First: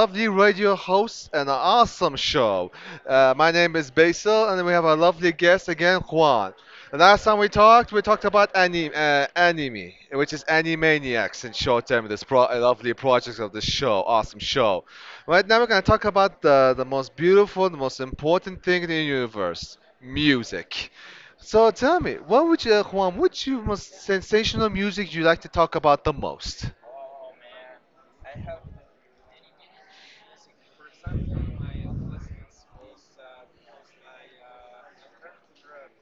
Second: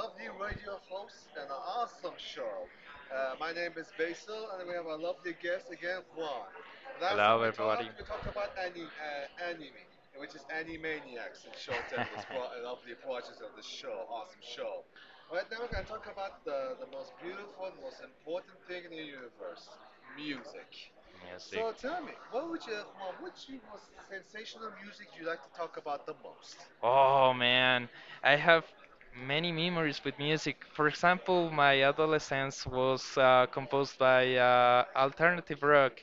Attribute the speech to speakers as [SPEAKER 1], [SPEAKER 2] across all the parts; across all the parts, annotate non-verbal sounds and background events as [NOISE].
[SPEAKER 1] lovely radio host and an awesome show. My name is Basil, and we have our lovely guest again, Juan. The last time
[SPEAKER 2] Hello,
[SPEAKER 1] we
[SPEAKER 2] everybody.
[SPEAKER 1] talked, we talked about anime, anime, which is Animaniacs in short term. This
[SPEAKER 2] [LAUGHS]
[SPEAKER 1] lovely project of this show, awesome show. Right now, we're gonna talk about the most beautiful, the most important thing in the universe, music.
[SPEAKER 2] Yes,
[SPEAKER 1] So tell me, what would you, Juan, what's your most sensational music you like to talk about the most?
[SPEAKER 2] Oh man, I have many memories with music. For example, my adolescence was composed by alternative rock.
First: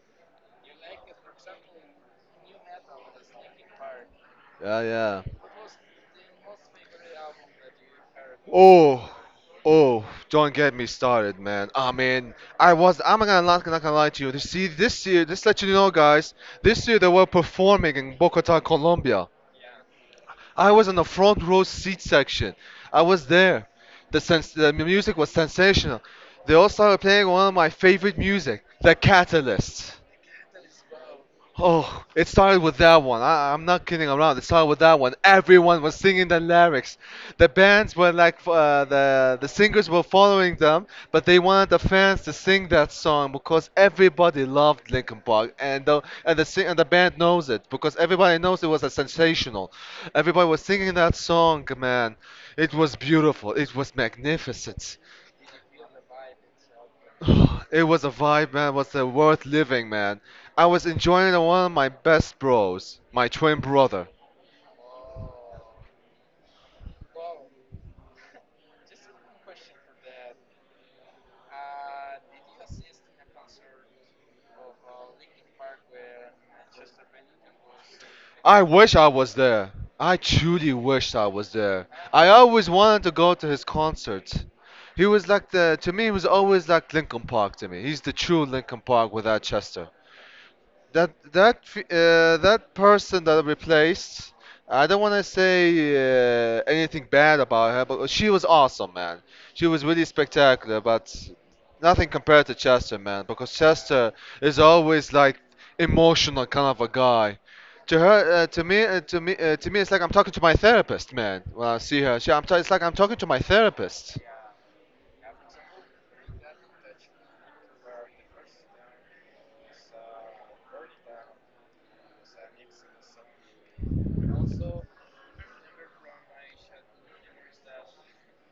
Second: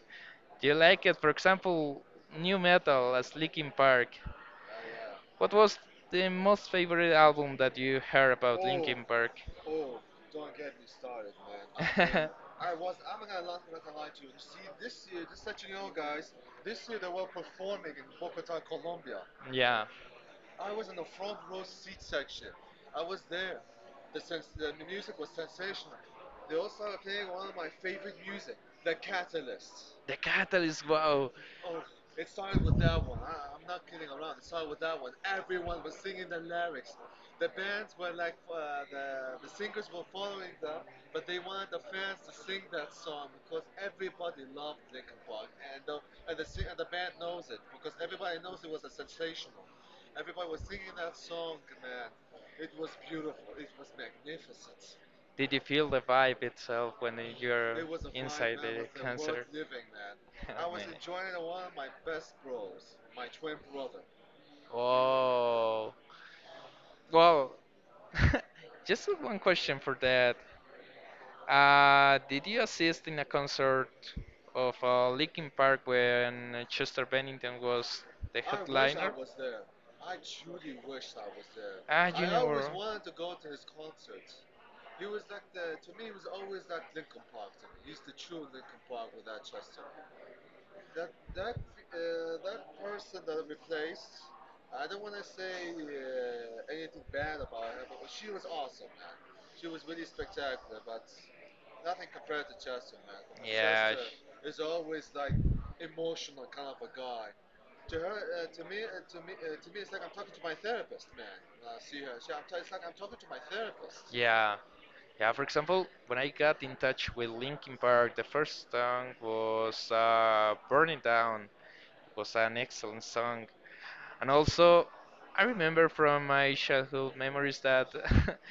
[SPEAKER 2] Do you like it? For example, new metal as Linkin Park.
[SPEAKER 1] Yeah, yeah.
[SPEAKER 2] What was the most favorite album that you heard about Linkin
[SPEAKER 1] Oh,
[SPEAKER 2] Park?
[SPEAKER 1] oh, don't get me started, man. I mean,
[SPEAKER 2] [LAUGHS]
[SPEAKER 1] I'm not gonna lie to you. You see, this year, just let you know, guys, this year they were performing in Bogota, Colombia.
[SPEAKER 2] Yeah,
[SPEAKER 1] I was in the front row seat section. I was there. The music was sensational. They also were playing one of my favorite music, The Catalyst.
[SPEAKER 2] the Catalyst. Wow,
[SPEAKER 1] Oh, it started with that one. I'm not kidding around. It started with that one. Everyone was singing the lyrics. The bands were like, the singers were following them, but they wanted the fans to sing that song because everybody loved Linkin Park, and and the band knows it because everybody knows it was a sensational. Everybody was singing that song, man. It was beautiful. It was magnificent.
[SPEAKER 2] did you feel the vibe itself when
[SPEAKER 1] [SIGHS]
[SPEAKER 2] you're
[SPEAKER 1] It was a vibe,
[SPEAKER 2] inside
[SPEAKER 1] man. It
[SPEAKER 2] the
[SPEAKER 1] was
[SPEAKER 2] concert?
[SPEAKER 1] worth living, man. I was enjoying one of
[SPEAKER 2] [LAUGHS]
[SPEAKER 1] my best bros, my twin brother.
[SPEAKER 2] Oh, well, [LAUGHS] just one question for that. Did you assist in a concert of Linkin Park when Chester Bennington was the
[SPEAKER 1] I wish I
[SPEAKER 2] headliner?
[SPEAKER 1] was there. I truly wished I was there.
[SPEAKER 2] Ah, you
[SPEAKER 1] I always wanted
[SPEAKER 2] know.
[SPEAKER 1] to go to his concert. He was like to me, he was always like Linkin Park to me. He's the true Linkin Park without Chester. That person that I replaced, I don't want to say anything bad about her, but she was awesome, man. She was really spectacular, but nothing compared to Chester, man, because
[SPEAKER 2] Yeah.
[SPEAKER 1] Chester is always like emotional kind of a guy to her to me to me to me, it's like I'm talking to my therapist, man. When I see her, it's like I'm talking to my therapist.
[SPEAKER 2] Yeah, yeah. For example, when I got in touch with Linkin Park, the first song was "Burn It Down." Was an excellent song, and also I remember from my childhood memories that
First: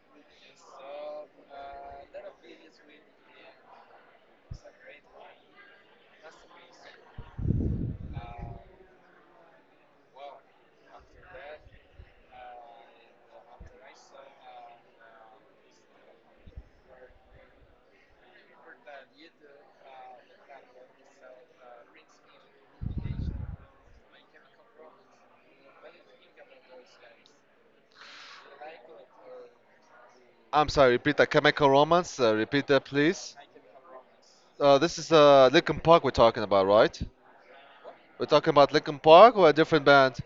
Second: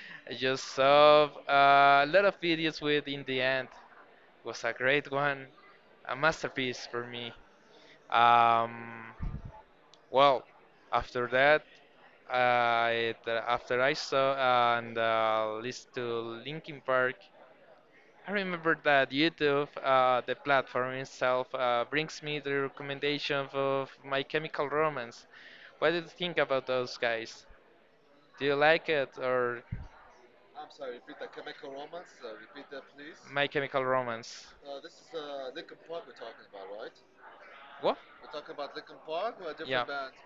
[SPEAKER 2] [LAUGHS] I just saw a lot of videos with "In the End." Was a great one, a masterpiece for me. Um, well, after that, after I saw and listened to Linkin Park, I remember that YouTube, the platform itself, brings me the recommendation of My Chemical Romance. What do you think about those guys? Do you like it or
[SPEAKER 1] I'm sorry, repeat that. Chemical Romance, repeat that, please.
[SPEAKER 2] My Chemical Romance?
[SPEAKER 1] This is Lincoln Park we're talking about, right?
[SPEAKER 2] What?
[SPEAKER 1] We're talking about Linkin Park or a different
[SPEAKER 2] Yeah.
[SPEAKER 1] band?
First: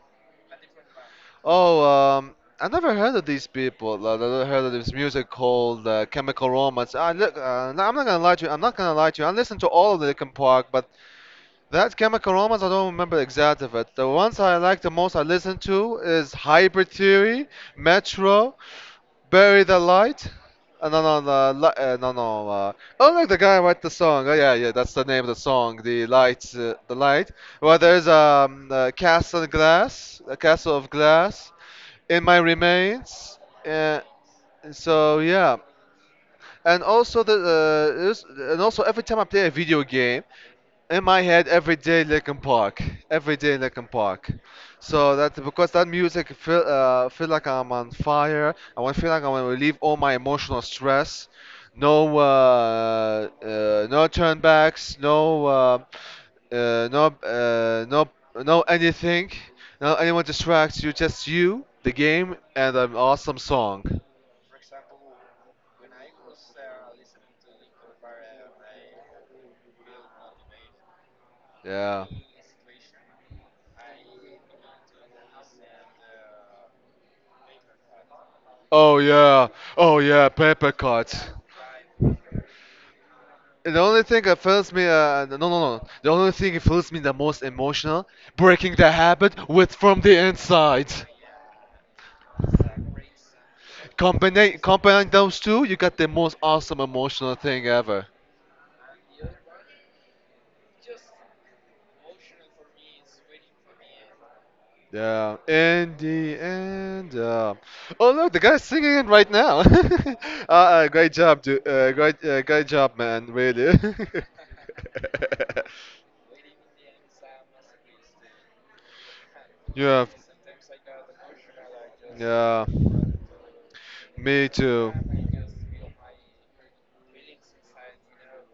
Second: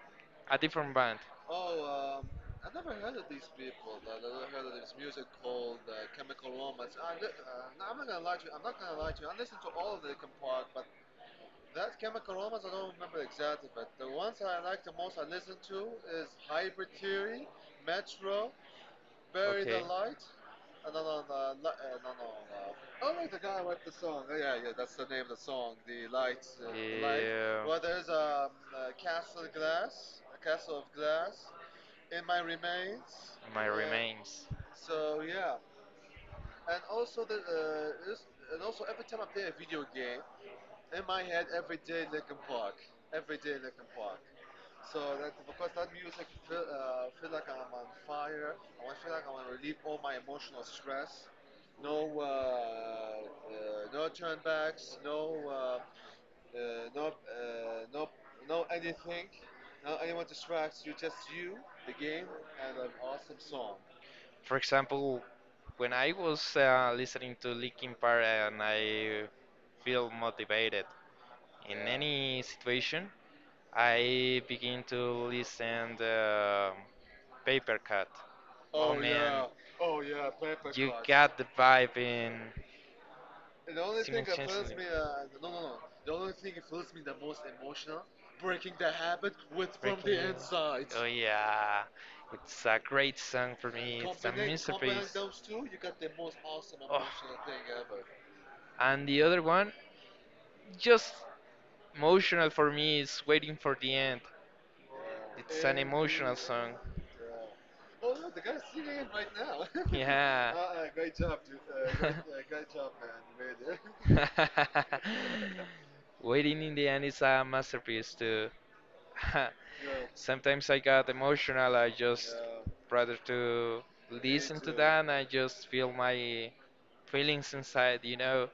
[SPEAKER 2] A different band.
[SPEAKER 1] Oh, I never heard of these people. I never heard of this music called Chemical Romance. I look, no, I'm not gonna lie to you. I listened to all of Linkin Park, but that Chemical Romance, I don't remember the exact of it. The ones I like the most, I listen to is Hybrid Theory, Metro. Bury the
[SPEAKER 2] Okay.
[SPEAKER 1] light. No, no. Oh, like the guy who wrote the song. Oh, yeah, yeah, that's the name of the song. The light, the light. Well, there's a castle of glass in my remains. Uh,
[SPEAKER 2] Remains.
[SPEAKER 1] so yeah, and also and also every time I play a video game, in my head every day Linkin Park, every day Linkin Park. So that because that music feel like I'm on fire. I want to feel like I want to relieve all my emotional stress. No uh, no turnbacks. No no no anything. No anyone distracts you. Just you, the game, and an awesome song.
[SPEAKER 2] For example, when I was listening to Linkin Park and I feel motivated
[SPEAKER 1] Yeah.
[SPEAKER 2] any situation, I begin to listen the Paper Cut.
[SPEAKER 1] Oh yeah, oh yeah, paper cuts.
[SPEAKER 2] Got the vibe in.
[SPEAKER 1] And the only
[SPEAKER 2] Simultaneously.
[SPEAKER 1] thing that feels me, no, no, no. The only thing that feels me the most emotional, breaking the habit
[SPEAKER 2] News.
[SPEAKER 1] with from the
[SPEAKER 2] Oh
[SPEAKER 1] inside.
[SPEAKER 2] yeah, it's a great song for me. It's a
[SPEAKER 1] Combine
[SPEAKER 2] masterpiece.
[SPEAKER 1] those two, you got the most awesome
[SPEAKER 2] Oh.
[SPEAKER 1] emotional thing ever.
[SPEAKER 2] And the other one, just emotional for me, is Waiting for the End.
[SPEAKER 1] Yeah,
[SPEAKER 2] It's an
[SPEAKER 1] in
[SPEAKER 2] emotional
[SPEAKER 1] the
[SPEAKER 2] song.
[SPEAKER 1] end. Oh look, the guy's singing it right now. [LAUGHS]
[SPEAKER 2] [LAUGHS] Yeah. Ah,
[SPEAKER 1] Great job, dude. Great job, man. Really.
[SPEAKER 2] right.
[SPEAKER 1] [LAUGHS]
[SPEAKER 2] [LAUGHS] Waiting in the End is a masterpiece too. [LAUGHS]
[SPEAKER 1] Yeah,
[SPEAKER 2] Sometimes I got emotional. I just
[SPEAKER 1] yeah.
[SPEAKER 2] rather to
[SPEAKER 1] Me
[SPEAKER 2] listen to
[SPEAKER 1] too.
[SPEAKER 2] that and I just feel my feelings inside.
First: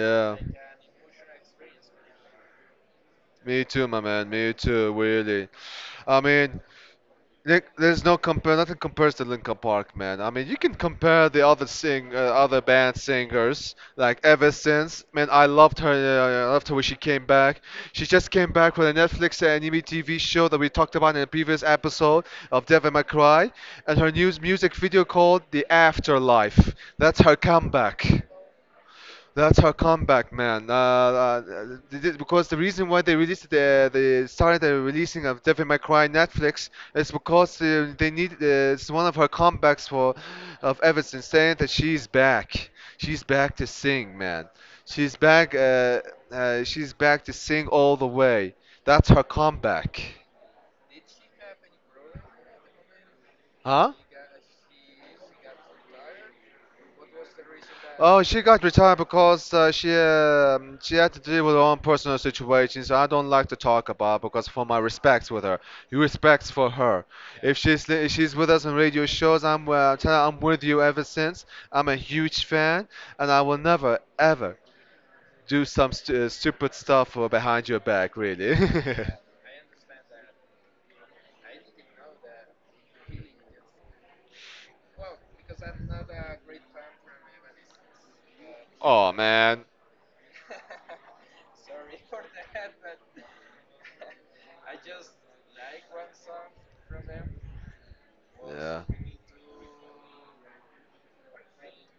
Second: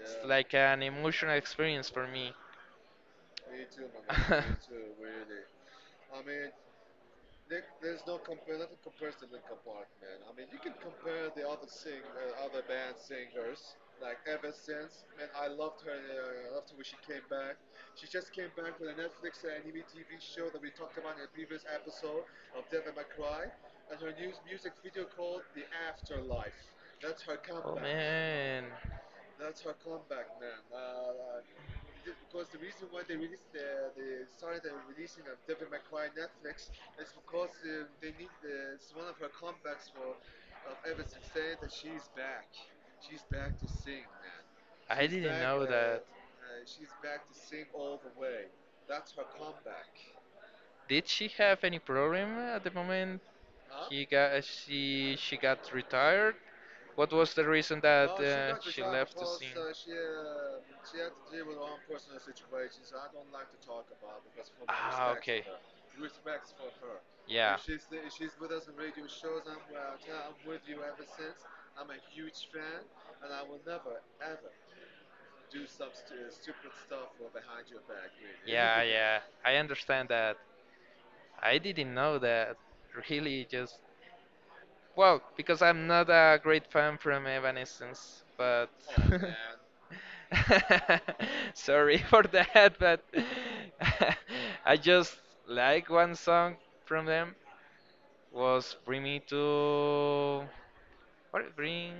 [SPEAKER 2] It's like an emotional experience for me.
[SPEAKER 1] Me too, my man. Me
[SPEAKER 2] [LAUGHS]
[SPEAKER 1] too. Really. I mean. There's no compare. Nothing compares to Linkin Park, man. I mean, you can compare other band singers. Like ever since, man, I loved her. I loved her when she came back. She just came back with a Netflix anime TV show that we talked about in a previous episode of Devil May Cry, and her new music video called The Afterlife. That's her
[SPEAKER 2] Oh
[SPEAKER 1] comeback.
[SPEAKER 2] man,
[SPEAKER 1] That's her comeback, man. Because the reason why they started the releasing of Devil May Cry Netflix is because they need it's one of her comebacks for of Everton saying that she's back. She's back to sing, man.
[SPEAKER 2] I
[SPEAKER 1] She's
[SPEAKER 2] didn't
[SPEAKER 1] back.
[SPEAKER 2] know that.
[SPEAKER 1] She's back to sing all the way. That's her comeback.
[SPEAKER 2] Did she have any problem at the moment?
[SPEAKER 1] Huh?
[SPEAKER 2] He got she got retired. What was the reason that
[SPEAKER 1] Oh, she got
[SPEAKER 2] she
[SPEAKER 1] retired
[SPEAKER 2] left the scene?
[SPEAKER 1] because she had to deal with her own personal situations. I don't like to talk about because for my
[SPEAKER 2] Ah,
[SPEAKER 1] respects
[SPEAKER 2] okay.
[SPEAKER 1] with her, you respects for her.
[SPEAKER 2] Yeah.
[SPEAKER 1] If she's with us on radio shows, I'm tell her I'm with you ever since. I'm a huge fan, and I will never ever do some stupid stuff behind your back, really.
[SPEAKER 2] Yeah, [LAUGHS] yeah, I understand that. I didn't know that. Really, just well, because I'm not a great fan from Evanescence, but
[SPEAKER 1] [LAUGHS] Oh
[SPEAKER 2] [LAUGHS]
[SPEAKER 1] man.
[SPEAKER 2] [LAUGHS] sorry for that, but [LAUGHS] I just like one song from them was
[SPEAKER 1] Yeah.
[SPEAKER 2] "Bring Me to what? Bring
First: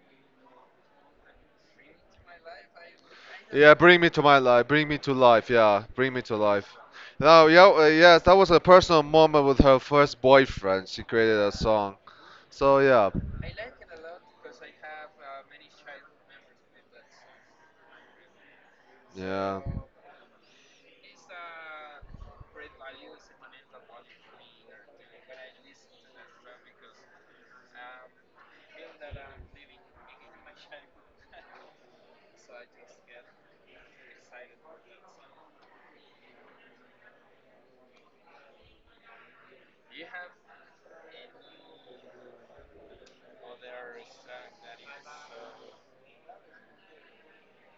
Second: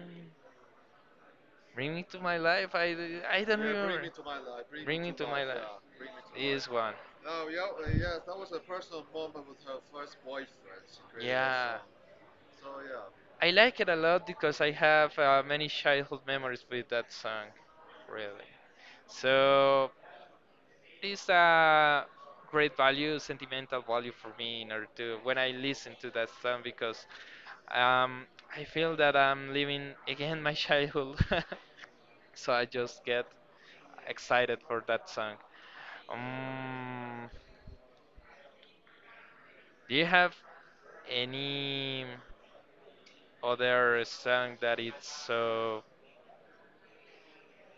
[SPEAKER 2] Bring Me to My Life." I don't
[SPEAKER 1] Yeah,
[SPEAKER 2] remember.
[SPEAKER 1] bring me to my life. Bring me
[SPEAKER 2] Bring Me
[SPEAKER 1] to
[SPEAKER 2] to My
[SPEAKER 1] life.
[SPEAKER 2] Life.
[SPEAKER 1] Yeah,
[SPEAKER 2] Life.
[SPEAKER 1] bring me to
[SPEAKER 2] Is
[SPEAKER 1] life.
[SPEAKER 2] one.
[SPEAKER 1] Now, yeah, yes, that was a personal moment with her first boyfriend. She created a
[SPEAKER 2] Yeah,
[SPEAKER 1] song. So yeah,
[SPEAKER 2] I like it a lot because I have many childhood memories with that song, really.
[SPEAKER 1] yeah.
[SPEAKER 2] So it's a great value, sentimental value for me in order to when I listen to that song because um, I feel that I'm living again my childhood. [LAUGHS] So I just get excited for that song. Um, do you have any other song that it's so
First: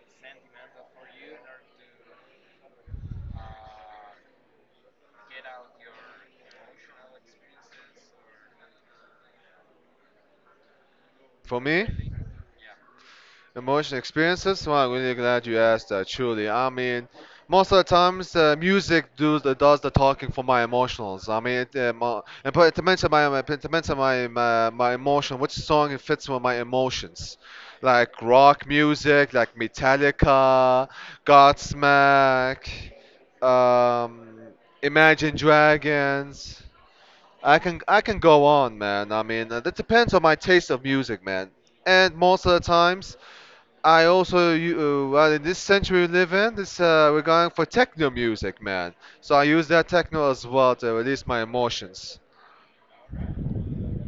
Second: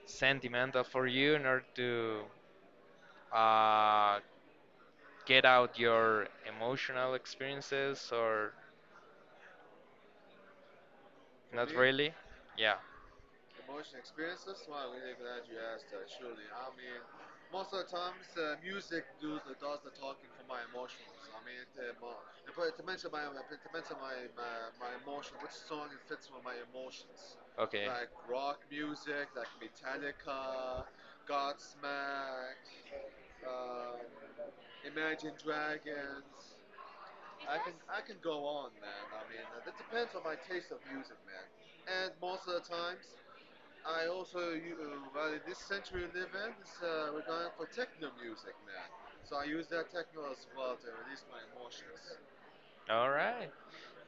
[SPEAKER 2] sentimental for you in order to uh, get out your emotional experiences or
[SPEAKER 1] For
[SPEAKER 2] not
[SPEAKER 1] me?
[SPEAKER 2] really? Yeah,
[SPEAKER 1] Emotional experiences? Well, I'm really glad you asked that, truly. I mean, most of the times, music does the talking for my emotionals. I mean, it, and put, to mention my, my to mention my emotion, which song it fits with my emotions?
[SPEAKER 2] okay.
[SPEAKER 1] Like rock music, like Metallica, Godsmack, um, Imagine Dragons. I can go on, man. I mean, it depends on my taste of music, man. And most of the times. I also, you, well, in this century we live in, this we're going for techno music, man. So I use that techno as well to release my emotions.
[SPEAKER 2] All right.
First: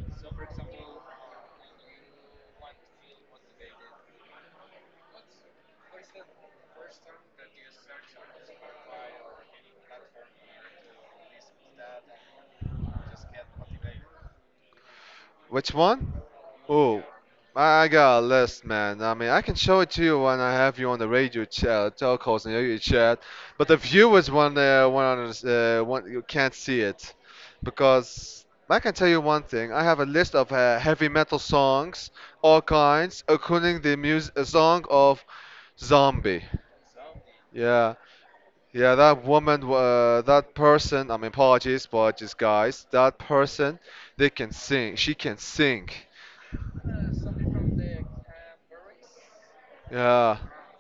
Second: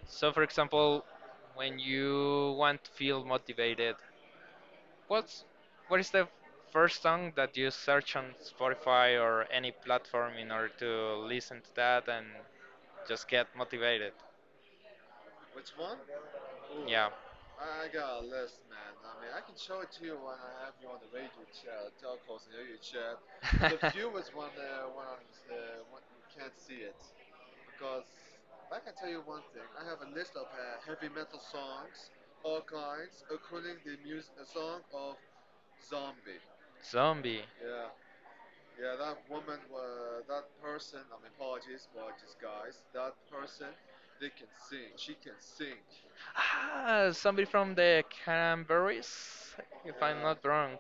[SPEAKER 2] So, for example, when you want to feel motivated, what's what is the first song that you search on Spotify or any platform in order to listen to that and just get motivated?
[SPEAKER 1] Which one? Oh,
[SPEAKER 2] Yeah.
[SPEAKER 1] I got a list, man. I mean, I can show it to you when I have you on the radio chat, telcos and radio chat. But the
[SPEAKER 2] [LAUGHS]
[SPEAKER 1] viewers one, one, you can't see it, because I can tell you one thing. I have a list of heavy metal songs, all kinds, including the music song of Zombie.
[SPEAKER 2] Zombie.
[SPEAKER 1] Yeah, yeah, that woman, that person, I mean, apologies, apologies, guys. That person, they can sing. She can sing.
[SPEAKER 2] Ah, somebody from the Cranberries, if I'm
[SPEAKER 1] Yeah,
[SPEAKER 2] not wrong.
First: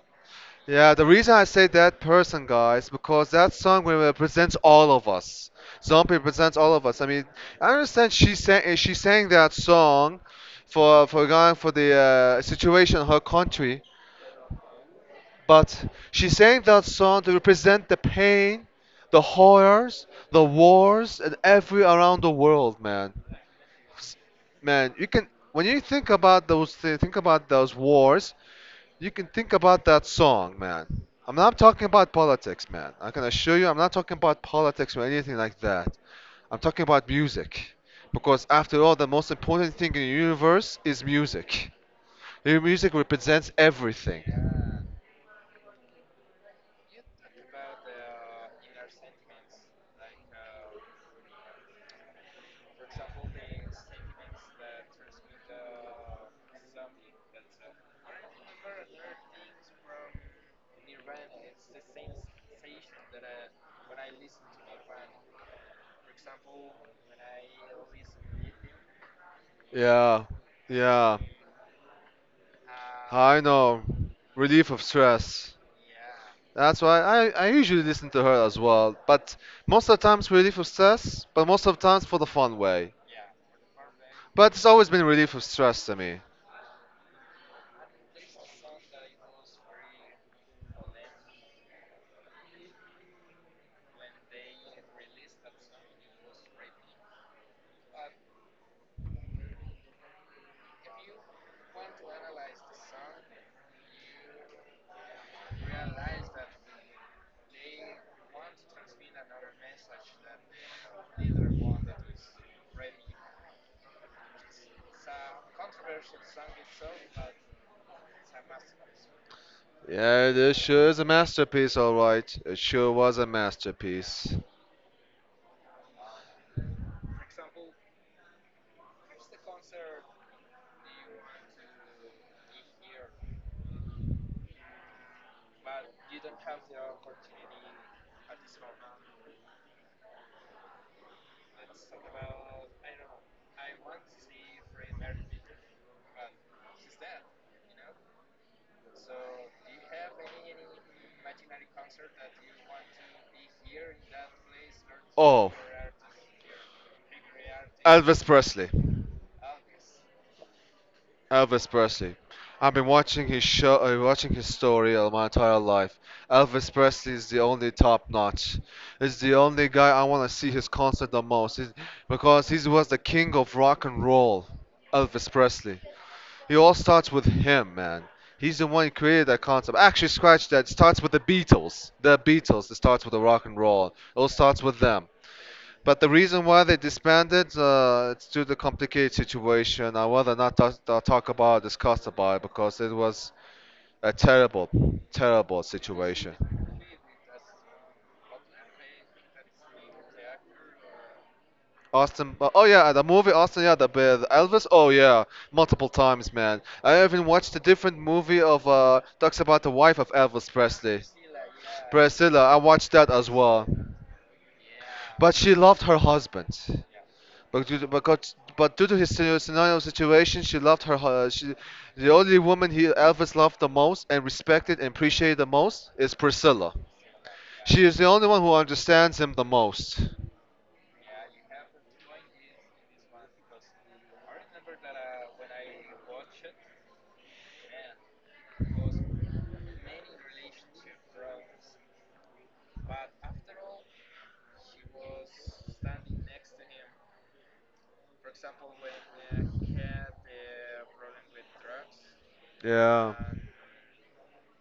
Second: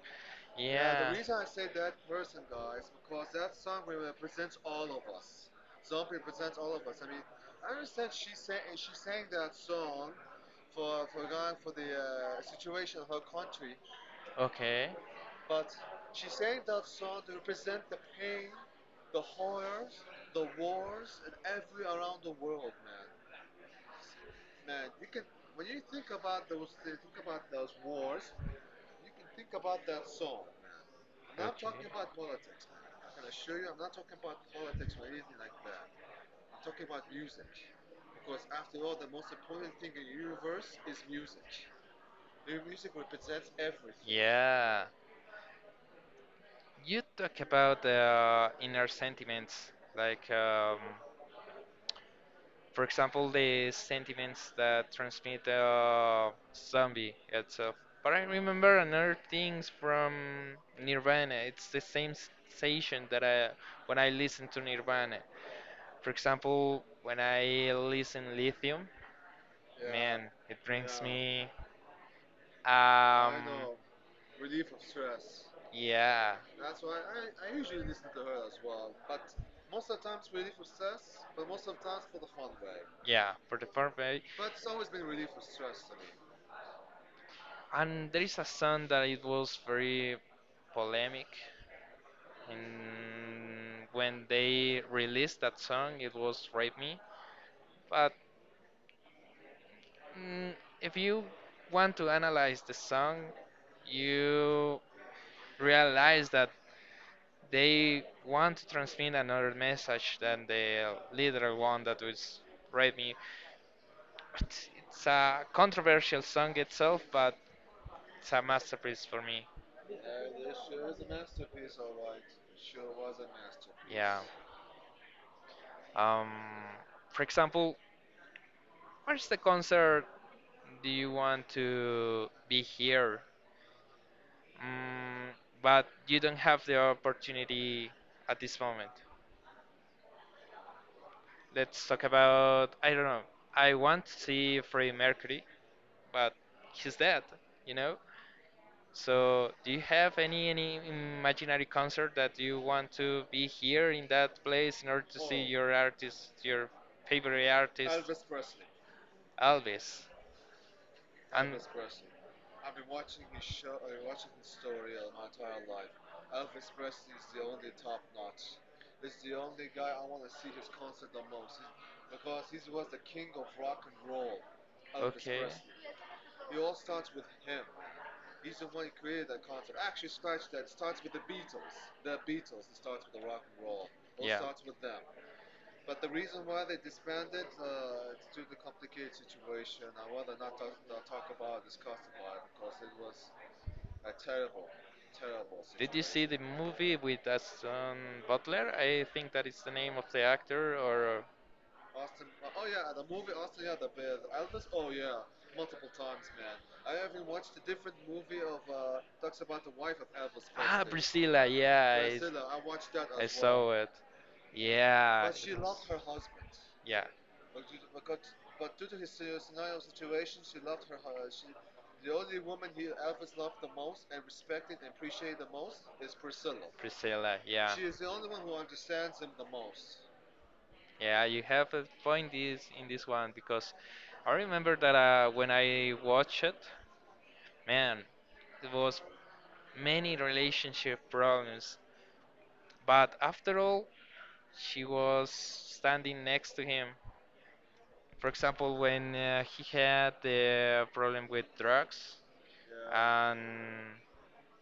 [SPEAKER 1] yeah. The
[SPEAKER 2] Yeah.
[SPEAKER 1] reason
[SPEAKER 2] Yeah.
[SPEAKER 1] I say that person, guys, because that song represents all of us. Zombie represents all of us. I mean, I understand she sang. She sang that song for going for the situation in her country.
[SPEAKER 2] Okay.
[SPEAKER 1] But she sang that song to represent the pain, the horrors, the wars, and every around the world, man. S- Man, you can when you think about those thi- think about those wars, you can think about that song, man. I'm not talking about politics, man. I can assure you, I'm not talking about politics or anything like that. I'm talking about music. Because after all, the most important thing in the universe is music. Your music represents everything.
[SPEAKER 2] Yeah. You talk about the inner sentiments, like for example, the sentiments that transmit the zombie itself. But I remember another things from Nirvana. It's the same sensation that I when I listen to Nirvana. For example, when I listen Lithium, yeah,
[SPEAKER 1] Yeah,
[SPEAKER 2] man, it brings, yeah,
[SPEAKER 1] yeah.
[SPEAKER 2] me, I
[SPEAKER 1] I
[SPEAKER 2] know.
[SPEAKER 1] know. Relief of stress.
[SPEAKER 2] Yeah,
[SPEAKER 1] That's why I usually listen to her as well. But most of the times relief of stress, but most of the times for the fun way.
[SPEAKER 2] yeah, for the perfect.
[SPEAKER 1] But it's always been relief of stress to me.
[SPEAKER 2] And there is a song that it was very polemic and when they released that song it was Rape Me. But mm, if you want to analyze the song, you realize that they want to transmit another message than the literal one that was read me. But it's a controversial song itself, but it's a masterpiece for me.
[SPEAKER 1] Yeah, this sure is a masterpiece, alright. It sure was a
[SPEAKER 2] Yeah.
[SPEAKER 1] masterpiece.
[SPEAKER 2] Um, for example, where's the concert do you want to be here? Mm, but you don't have the opportunity at this moment. Let's talk about, I don't know, I want to see Freddie Mercury but he's dead, you know? So, do you have any imaginary concert that you want to be here in that place in order to see
[SPEAKER 1] Oh,
[SPEAKER 2] your artist, your favorite artist,
[SPEAKER 1] Elvis Presley.
[SPEAKER 2] Elvis? And
[SPEAKER 1] Elvis Presley. I've been watching his story all my entire life. Elvis Presley is the only top notch. It's the only guy I want to see his concert the most, because he was the king of rock and roll. Elvis
[SPEAKER 2] okay,
[SPEAKER 1] Presley. It all starts with him, man. He's the one who created that concept. Actually, scratch that. It starts with the Beatles. The Beatles. It starts with the rock and roll. It all
[SPEAKER 2] yeah.
[SPEAKER 1] starts with them. But the reason why they disbanded, it's due to the complicated situation. I rather not talk about, discuss about it because it was a terrible, terrible
[SPEAKER 2] Did you see
[SPEAKER 1] situation.
[SPEAKER 2] the movie with Aston Butler? I think that is the name of the actor, or
[SPEAKER 1] Austin, oh yeah, the movie Austin, yeah, the Elvis, oh yeah, multiple times, man. I even watched a different movie of talks about the wife of Elvis
[SPEAKER 2] Ah,
[SPEAKER 1] Presley,
[SPEAKER 2] Priscilla, yeah, it's,
[SPEAKER 1] Priscilla. I watched that
[SPEAKER 2] I
[SPEAKER 1] as well.
[SPEAKER 2] saw it. Yeah,
[SPEAKER 1] But she loved her husband.
[SPEAKER 2] yeah,
[SPEAKER 1] But due to his scenario situation, she loved her. Hu- She, the only woman he Elvis loved the most and respected and appreciated the most is Priscilla.
[SPEAKER 2] Priscilla, yeah.
[SPEAKER 1] She is the only one who understands him the most.
[SPEAKER 2] Yeah, you have a point is in this one because I remember that when I watched it, man, it was many relationship problems. But after all, she was standing next to him. For example, when he had the problem with drugs
[SPEAKER 1] Yeah.
[SPEAKER 2] and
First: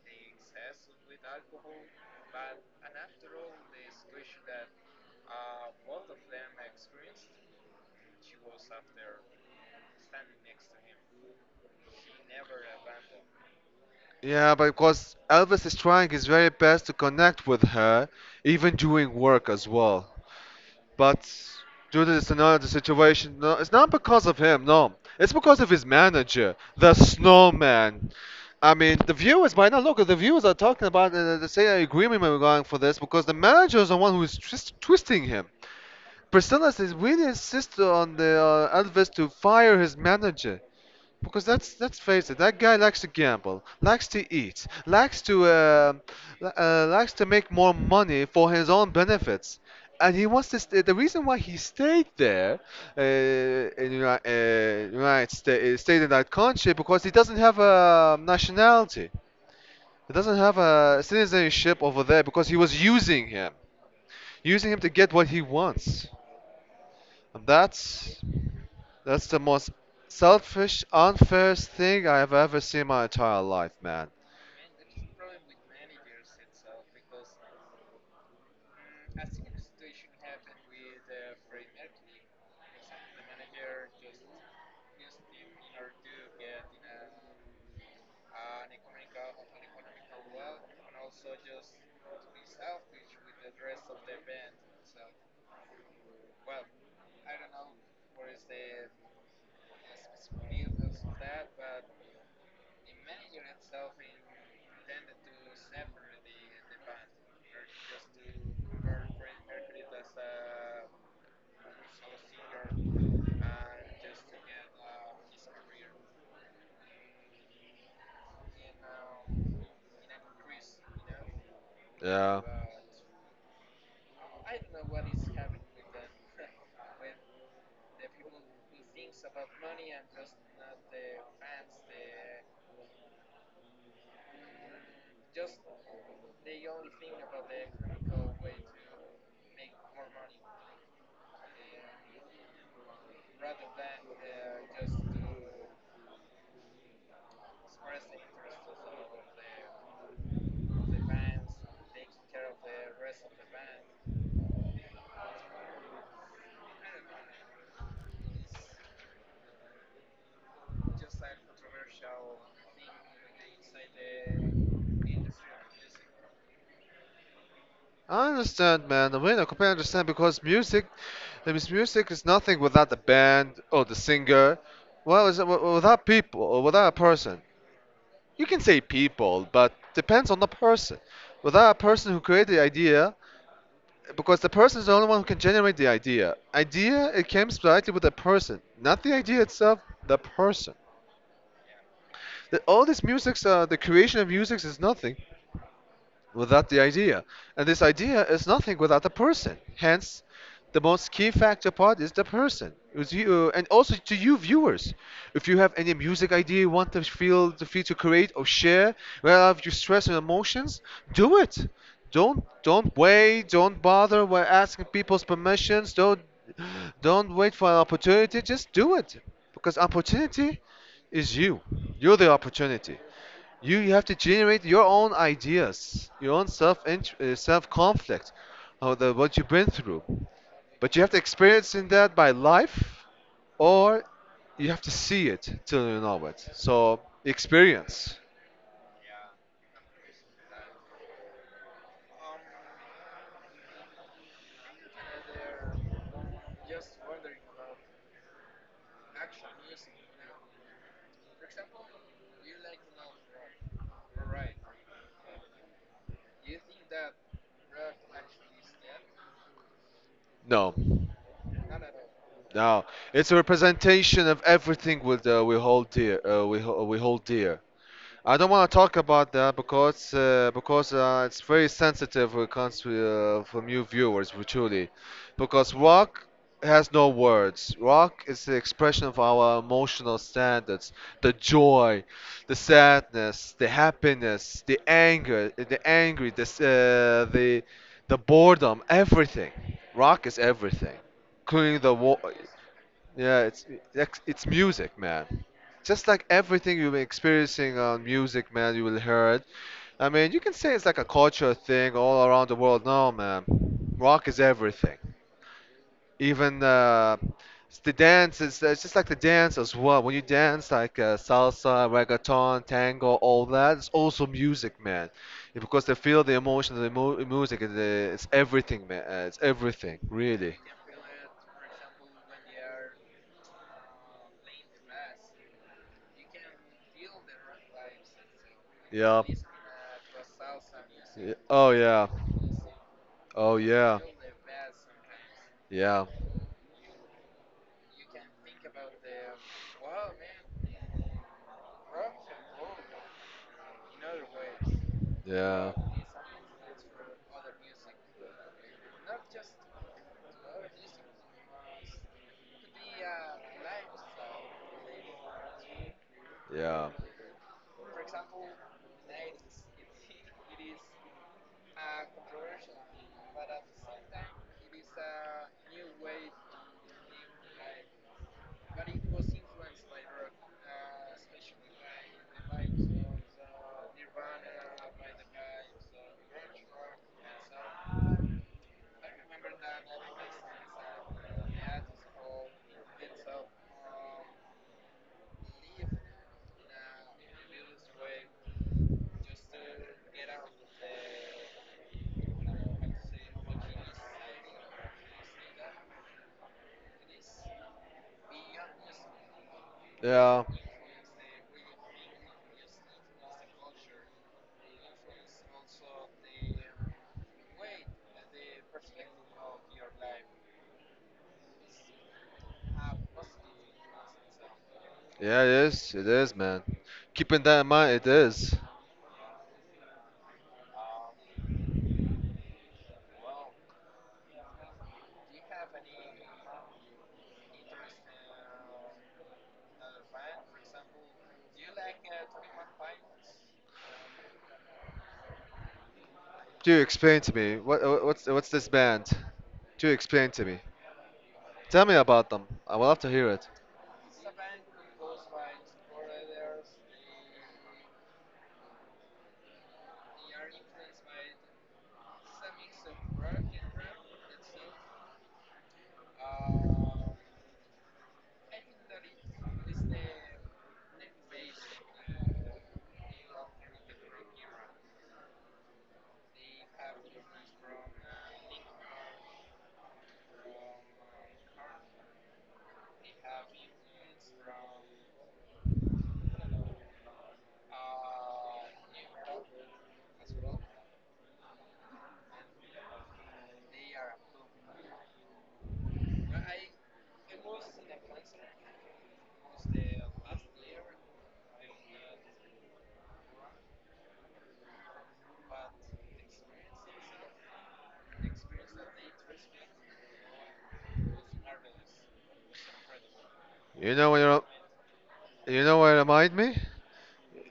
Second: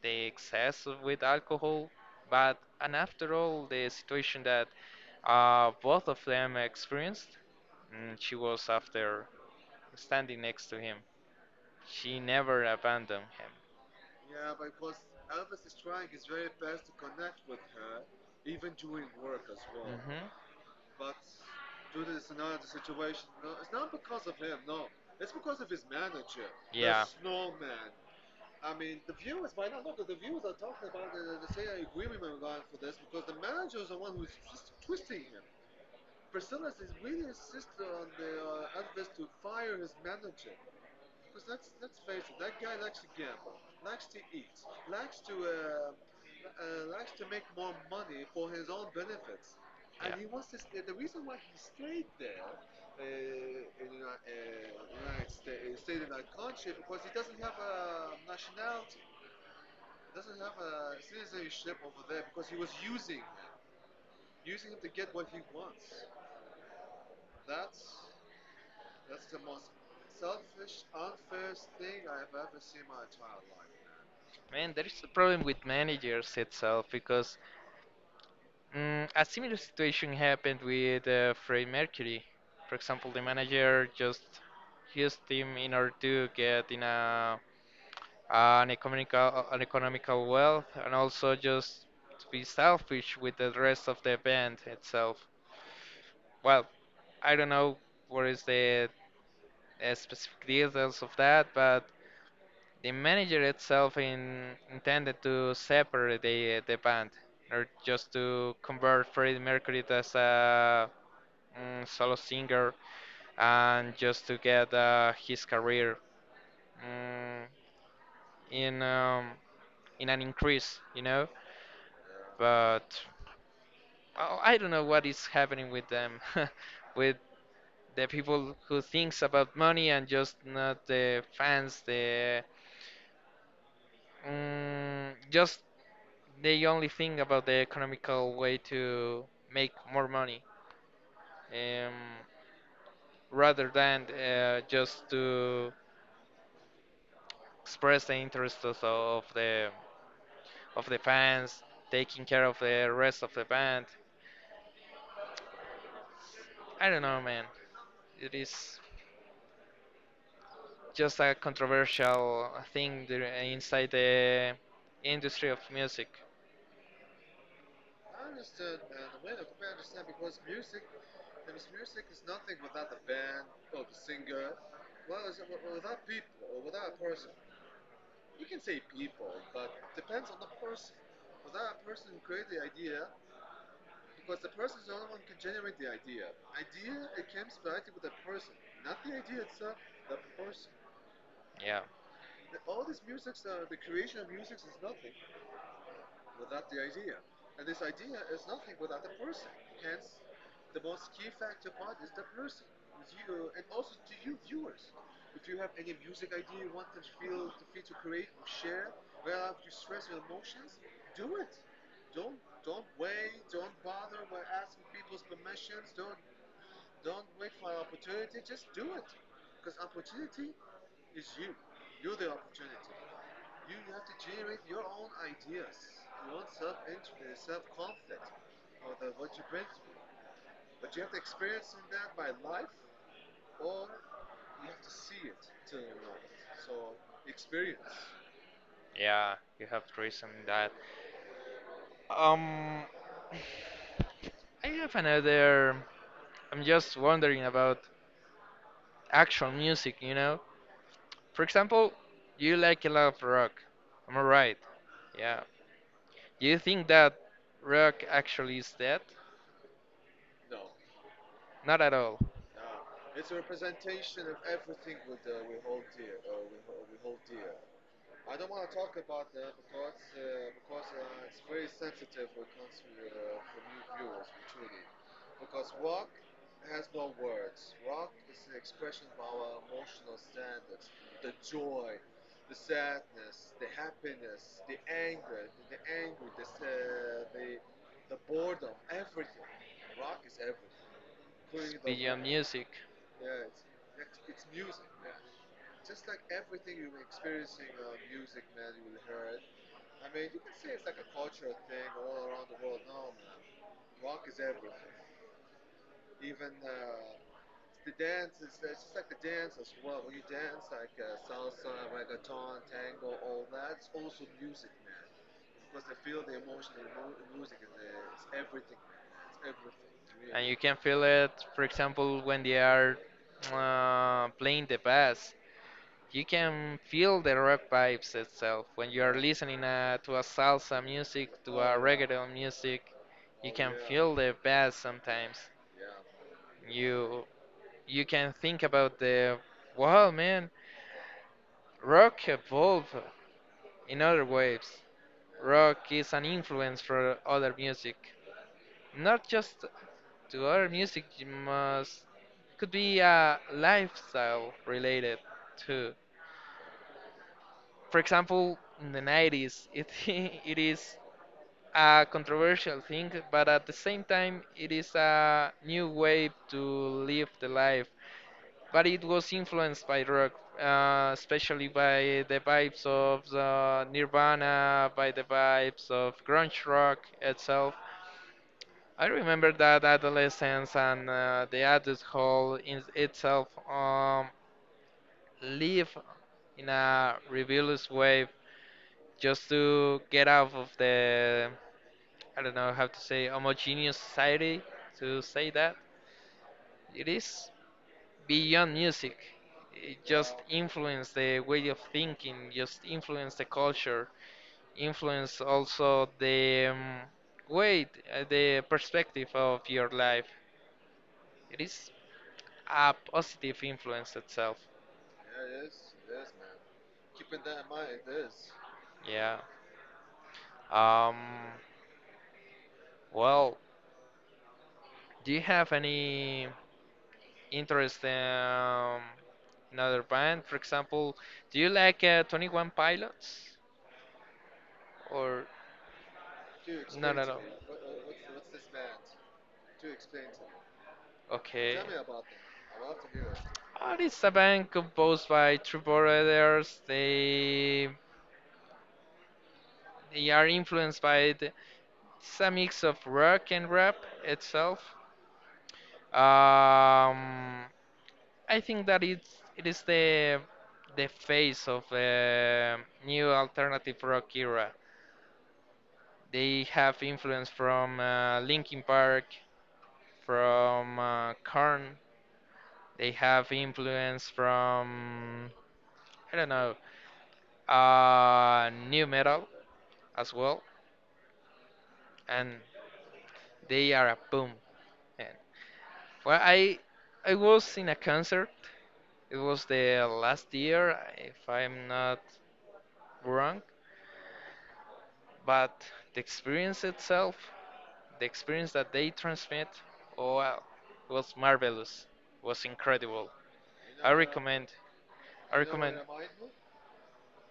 [SPEAKER 2] the with alcohol, but and after all, the situation that both of them experienced, she was after standing next to him. She never abandoned him.
[SPEAKER 1] Yeah, but because Elvis is trying his very best to connect with her, even during work as well.
[SPEAKER 2] Hmm.
[SPEAKER 1] But due dude is another situation. No, it's not because of him. No, it's because of his manager, the
[SPEAKER 2] Yeah,
[SPEAKER 1] Snowman. I mean, the viewers might not look. The viewers are talking about the same agreement we're going for this because the manager is the one who is twisting him. Persona says really insisted on the Alves to fire his manager. Because that's, let's face it, that guy likes to gamble, likes to eat, likes to likes to make more money for his own benefits, and
[SPEAKER 2] yeah.
[SPEAKER 1] he wants to. Stay, the reason why he stayed there in United States, stayed in that country, because he doesn't have a nationality, he doesn't have a citizenship over there, because he was using him to get what he wants. And that's the most selfish, unfair thing I have ever seen in my entire life, man.
[SPEAKER 2] Man, there is a problem with managers itself because a similar situation happened with Freddie Mercury. For example, the manager just used him in order to get in a an economical, wealth and also just to be selfish with the rest of the band itself. Well, I don't know what is the specific details of that, but the manager itself intended to separate the band or just to convert Freddie Mercury as a solo singer and just to get his career mm, in um, in an increase.
[SPEAKER 1] Yeah.
[SPEAKER 2] But well, I don't know what is happening with them, [LAUGHS] with the people who thinks about money and just not the fans. The just they only think about the economical way to make more money, um, rather than just to express the interests of the fans, taking care of the rest of the band. I don't know, man. It is just a controversial thing there inside the industry of music.
[SPEAKER 1] I understand, man. I mean, I completely understand because music, I mean, music is nothing without the band or the singer. Well, it's, without people or without a person. You can say people, but depends on the person. Without a person who created the idea, because the person is the only one who can generate the idea. Idea it comes directly with the person, not the idea itself, the person.
[SPEAKER 2] Yeah,
[SPEAKER 1] The, all these musics, the creation of musics is nothing without the idea. And this idea is nothing without the person. Hence, the most key factor part is the person. It was you, and also to you viewers. If you have any music idea you want to feel to create or share, well, if you stress and emotions, do it. Don't wait. Don't bother. We're asking people's permissions. Don't wait for an opportunity. Just do it because opportunity is you. You're the opportunity you have to generate your own ideas, your own self self conflict, or the what you've been through. But you have to experience in that by life, or you have to see it till you know it. So experience.
[SPEAKER 2] yeah, you have reason in that. Um, [SIGHS] I have another. I'm just wondering about actual music, you know? For example, you like a lot of rock. Am I right? Yeah. Do you think that rock actually is dead?
[SPEAKER 1] No,
[SPEAKER 2] Not at all.
[SPEAKER 1] no. It's a representation of everything we hold dear. We hold dear. I don't want to talk about that because it's very sensitive when it comes to for new viewers, we truly, because rock has no words. Rock is the expression of our emotional standards, the joy, the sadness, the happiness, the anger, the angry, the boredom, everything. Rock is everything, including the
[SPEAKER 2] Video
[SPEAKER 1] war.
[SPEAKER 2] music.
[SPEAKER 1] Yeah, it's it's music, man. Just like everything you've been experiencing on music, man, you will hear it. I mean, you can say it's like a culture thing all around the world. No, man, rock is everything. Even it's the dance is it's just like the dance as well. When you dance like salsa, reggaeton, tango, all that, it's also music, man. Yeah, because they feel the emotion of the mu music. It's everything, man. It's everything,
[SPEAKER 2] And
[SPEAKER 1] really.
[SPEAKER 2] you can feel it, for example, when they are playing the bass. You can feel the rock vibes itself. When you are
[SPEAKER 1] Yeah.
[SPEAKER 2] listening to a salsa music, to
[SPEAKER 1] Oh
[SPEAKER 2] a
[SPEAKER 1] yeah.
[SPEAKER 2] reggaeton music, you
[SPEAKER 1] Oh
[SPEAKER 2] can
[SPEAKER 1] yeah.
[SPEAKER 2] feel the bass sometimes.
[SPEAKER 1] Yeah.
[SPEAKER 2] You you can think about the, wow, man, rock evolved in other waves.
[SPEAKER 1] Yeah.
[SPEAKER 2] Rock is an influence for other music. Not just to our music, you must could be lifestyle related too.
[SPEAKER 1] Yeah.
[SPEAKER 2] For example, in the 90s it [LAUGHS] it is a controversial thing, but at the same time it is a new way to live the life, but it was influenced by rock, especially by the vibes of the Nirvana, by the vibes of grunge rock itself. I remember that adolescence and the adulthood in itself, live in a rebellious way just to get out of the, I don't know how to say, homogeneous society, to say that. It is beyond music. It just
[SPEAKER 1] Yeah.
[SPEAKER 2] influence the way of thinking, just influence the culture, influence also the way, the perspective of your life. It is a positive influence itself.
[SPEAKER 1] Yeah, it is. It is, man. Keeping that in mind, it is.
[SPEAKER 2] Yeah. Um, well, do you have any interest in, another band? For example, do you like 21 Pilots? Or
[SPEAKER 1] Do
[SPEAKER 2] not
[SPEAKER 1] explain
[SPEAKER 2] at
[SPEAKER 1] to
[SPEAKER 2] all?
[SPEAKER 1] me what what's this band? Do explain to me.
[SPEAKER 2] Okay.
[SPEAKER 1] Tell me about them. I would love to hear it.
[SPEAKER 2] Oh, it's a band composed by two brothers. They are influenced by it's a mix of rock and rap itself. Um, I think that it is the face of the new alternative rock era. They have influence from Linkin Park, from Korn. They have influence from I don't know new metal as well, and they are a boom. And well, I was in a concert. It was the last year, if I'm not wrong, but the experience itself the experience that they transmit, oh, wow, was marvelous, was incredible.
[SPEAKER 1] You know
[SPEAKER 2] I
[SPEAKER 1] when you
[SPEAKER 2] recommend. I
[SPEAKER 1] you know what
[SPEAKER 2] recommend.
[SPEAKER 1] remind me?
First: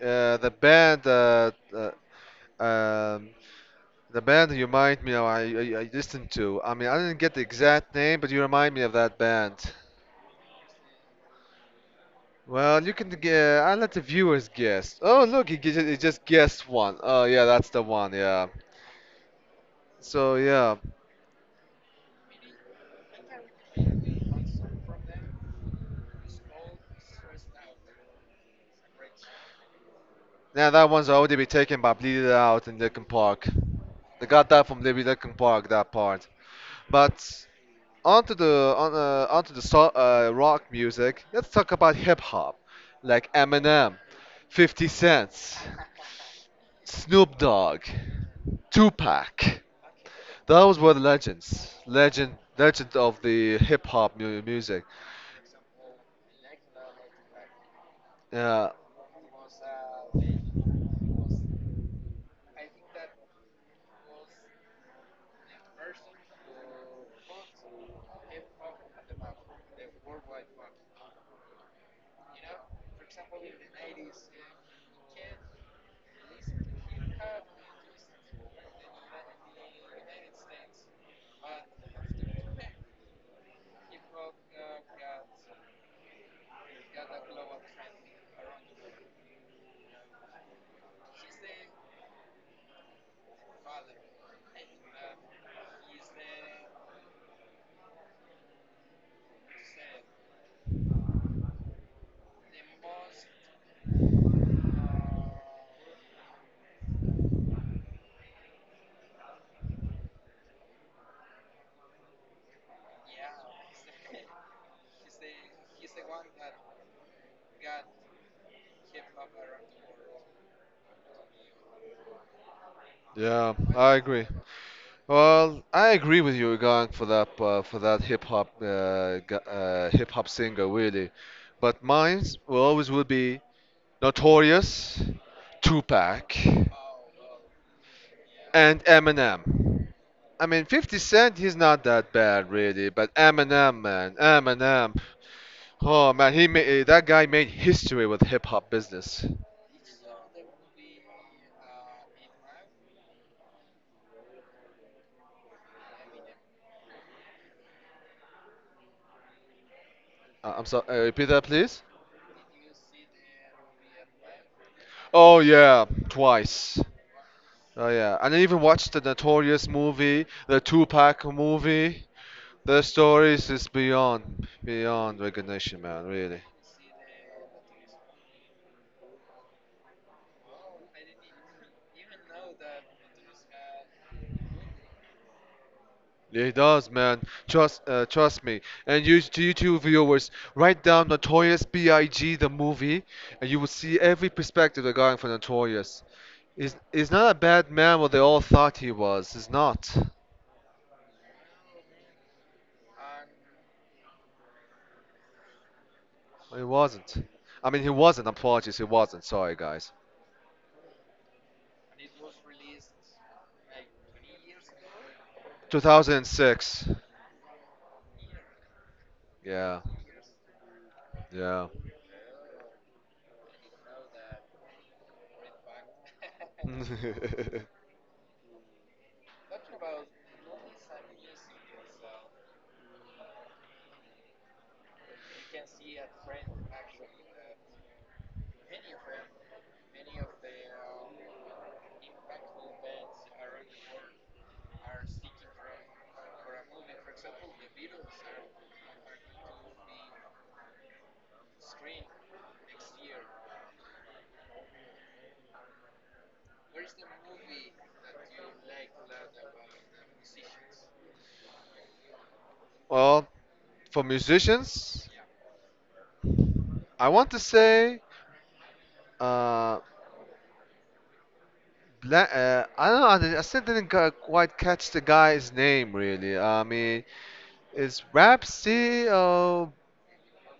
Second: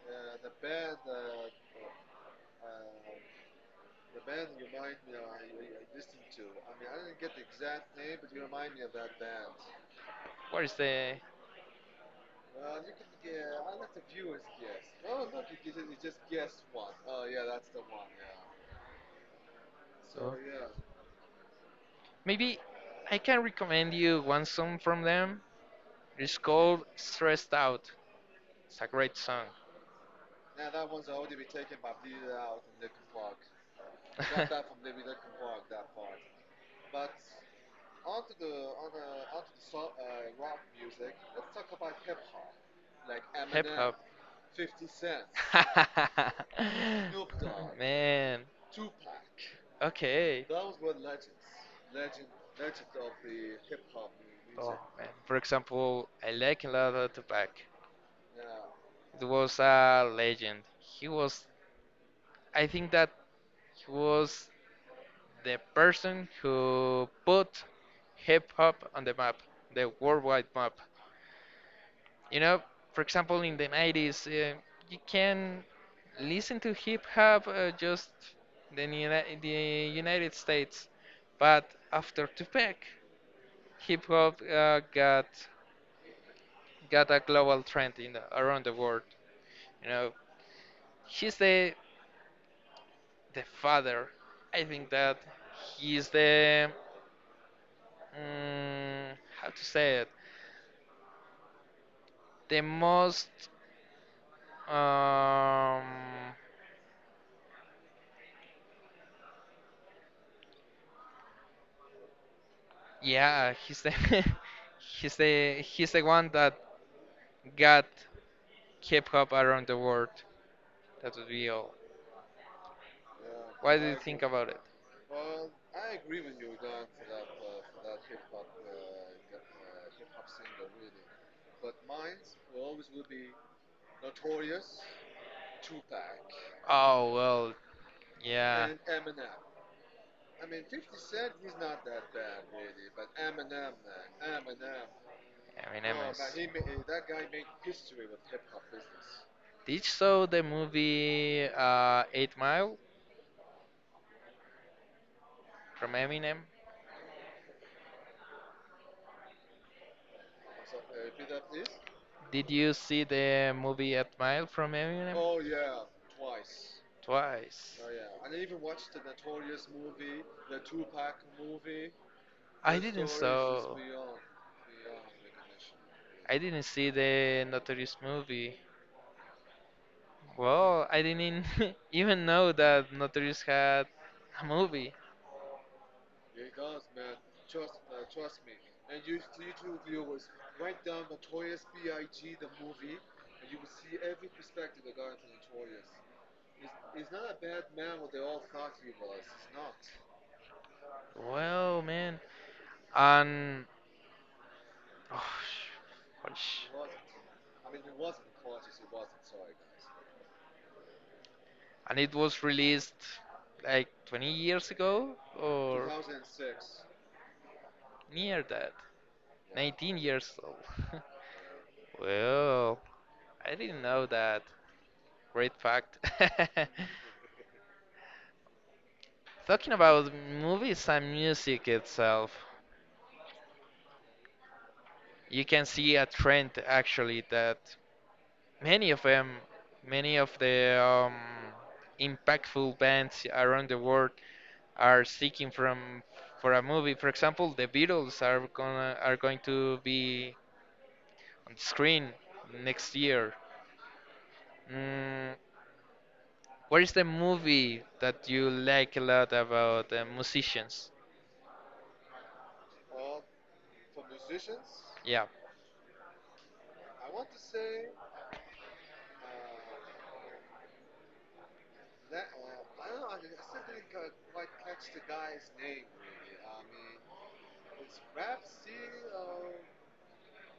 [SPEAKER 1] Uh, the band uh, uh um the band you remind me of I listened to. I mean I didn't get the exact name, but you remind me of that band.
[SPEAKER 2] What is the?
[SPEAKER 1] Well, you can g I'll let the viewers guess. Oh, look, he just guessed one. Oh yeah, that's the one. Yeah. So yeah.
[SPEAKER 2] Maybe I can recommend you one song from them. It's called "Stressed Out." It's a great song.
[SPEAKER 1] Now that one's already been taken by Bleed Out in Linkin Park. They got that from
[SPEAKER 2] [LAUGHS]
[SPEAKER 1] Libby Linkin Park that part. But onto the rock music. Let's talk about hip hop, like
[SPEAKER 2] Hip
[SPEAKER 1] Eminem,
[SPEAKER 2] hop.
[SPEAKER 1] 50 Cent, Snoop
[SPEAKER 2] [LAUGHS]
[SPEAKER 1] Dogg,
[SPEAKER 2] Man.
[SPEAKER 1] Tupac.
[SPEAKER 2] Okay. Oh
[SPEAKER 1] Those were the legends, legend, legend of the hip hop music.
[SPEAKER 2] man. For example, I like a lot of Tupac.
[SPEAKER 1] Yeah,
[SPEAKER 2] It was a legend. He was, I think that he was the person who put hip hop on the map, the worldwide map. You know, for example, in the 90s, you can listen to hip hop just in the United States, but after Tupac, hip hop got a global trend around the world. You know, he's the father. I think that he is the mm, how to say it, the most um, yeah, he's the [LAUGHS] he's the one that got hip hop around the world. That would be all.
[SPEAKER 1] yeah,
[SPEAKER 2] What do
[SPEAKER 1] I
[SPEAKER 2] you think
[SPEAKER 1] agree.
[SPEAKER 2] about it?
[SPEAKER 1] Well, I agree with you, Gang, for that hip hop hip hop singer, really. But mine will always will be Notorious, Tupac,
[SPEAKER 2] Oh well, yeah,
[SPEAKER 1] and Eminem. I mean, 50 Cent, he's not that bad, really. But Eminem, man, Eminem.
[SPEAKER 2] Eminem
[SPEAKER 1] Oh man,
[SPEAKER 2] is.
[SPEAKER 1] that guy made history with hip hop business.
[SPEAKER 2] Did you saw the movie Eight Mile from Eminem?
[SPEAKER 1] I'm sorry, repeat that, please.
[SPEAKER 2] Did you see the movie Eight Mile from Eminem?
[SPEAKER 1] Oh yeah, twice.
[SPEAKER 2] Twice.
[SPEAKER 1] Oh yeah, and I even watched the Notorious movie, the Tupac movie.
[SPEAKER 2] I
[SPEAKER 1] The
[SPEAKER 2] didn't
[SPEAKER 1] stories is
[SPEAKER 2] saw.
[SPEAKER 1] beyond beyond recognition, man.
[SPEAKER 2] I
[SPEAKER 1] Really,
[SPEAKER 2] didn't see the Notorious movie. Well, I didn't [LAUGHS] even know that Notorious had a movie.
[SPEAKER 1] it does, man. Trust me. And you to YouTube viewers, write down Notorious B.I.G. the movie, and you will see every perspective regarding for Notorious. He's not a bad man what they all thought he was. He's not.
[SPEAKER 2] Well, man, and oh,
[SPEAKER 1] He
[SPEAKER 2] gosh,
[SPEAKER 1] wasn't. I mean, he wasn't. Apologies, he wasn't. Sorry, guys.
[SPEAKER 2] and it was released like 20 years ago or
[SPEAKER 1] 2006.
[SPEAKER 2] near that,
[SPEAKER 1] Yeah.
[SPEAKER 2] 19 years old.
[SPEAKER 1] Yeah.
[SPEAKER 2] [LAUGHS] Well, I didn't know that. Great fact.
[SPEAKER 1] [LAUGHS]
[SPEAKER 2] [LAUGHS] Talking about movies and music itself, you can see a trend actually that many of them, many of the impactful bands around the world are seeking from for a movie. For example, the Beatles are going to be on screen next year. Mm, what is the movie that you like a lot about musicians?
[SPEAKER 1] Well, for musicians,
[SPEAKER 2] Yeah.
[SPEAKER 1] I want to say, uh, I don't know. Did I still didn't quite catch the guy's name really. I mean, it's Rapsy or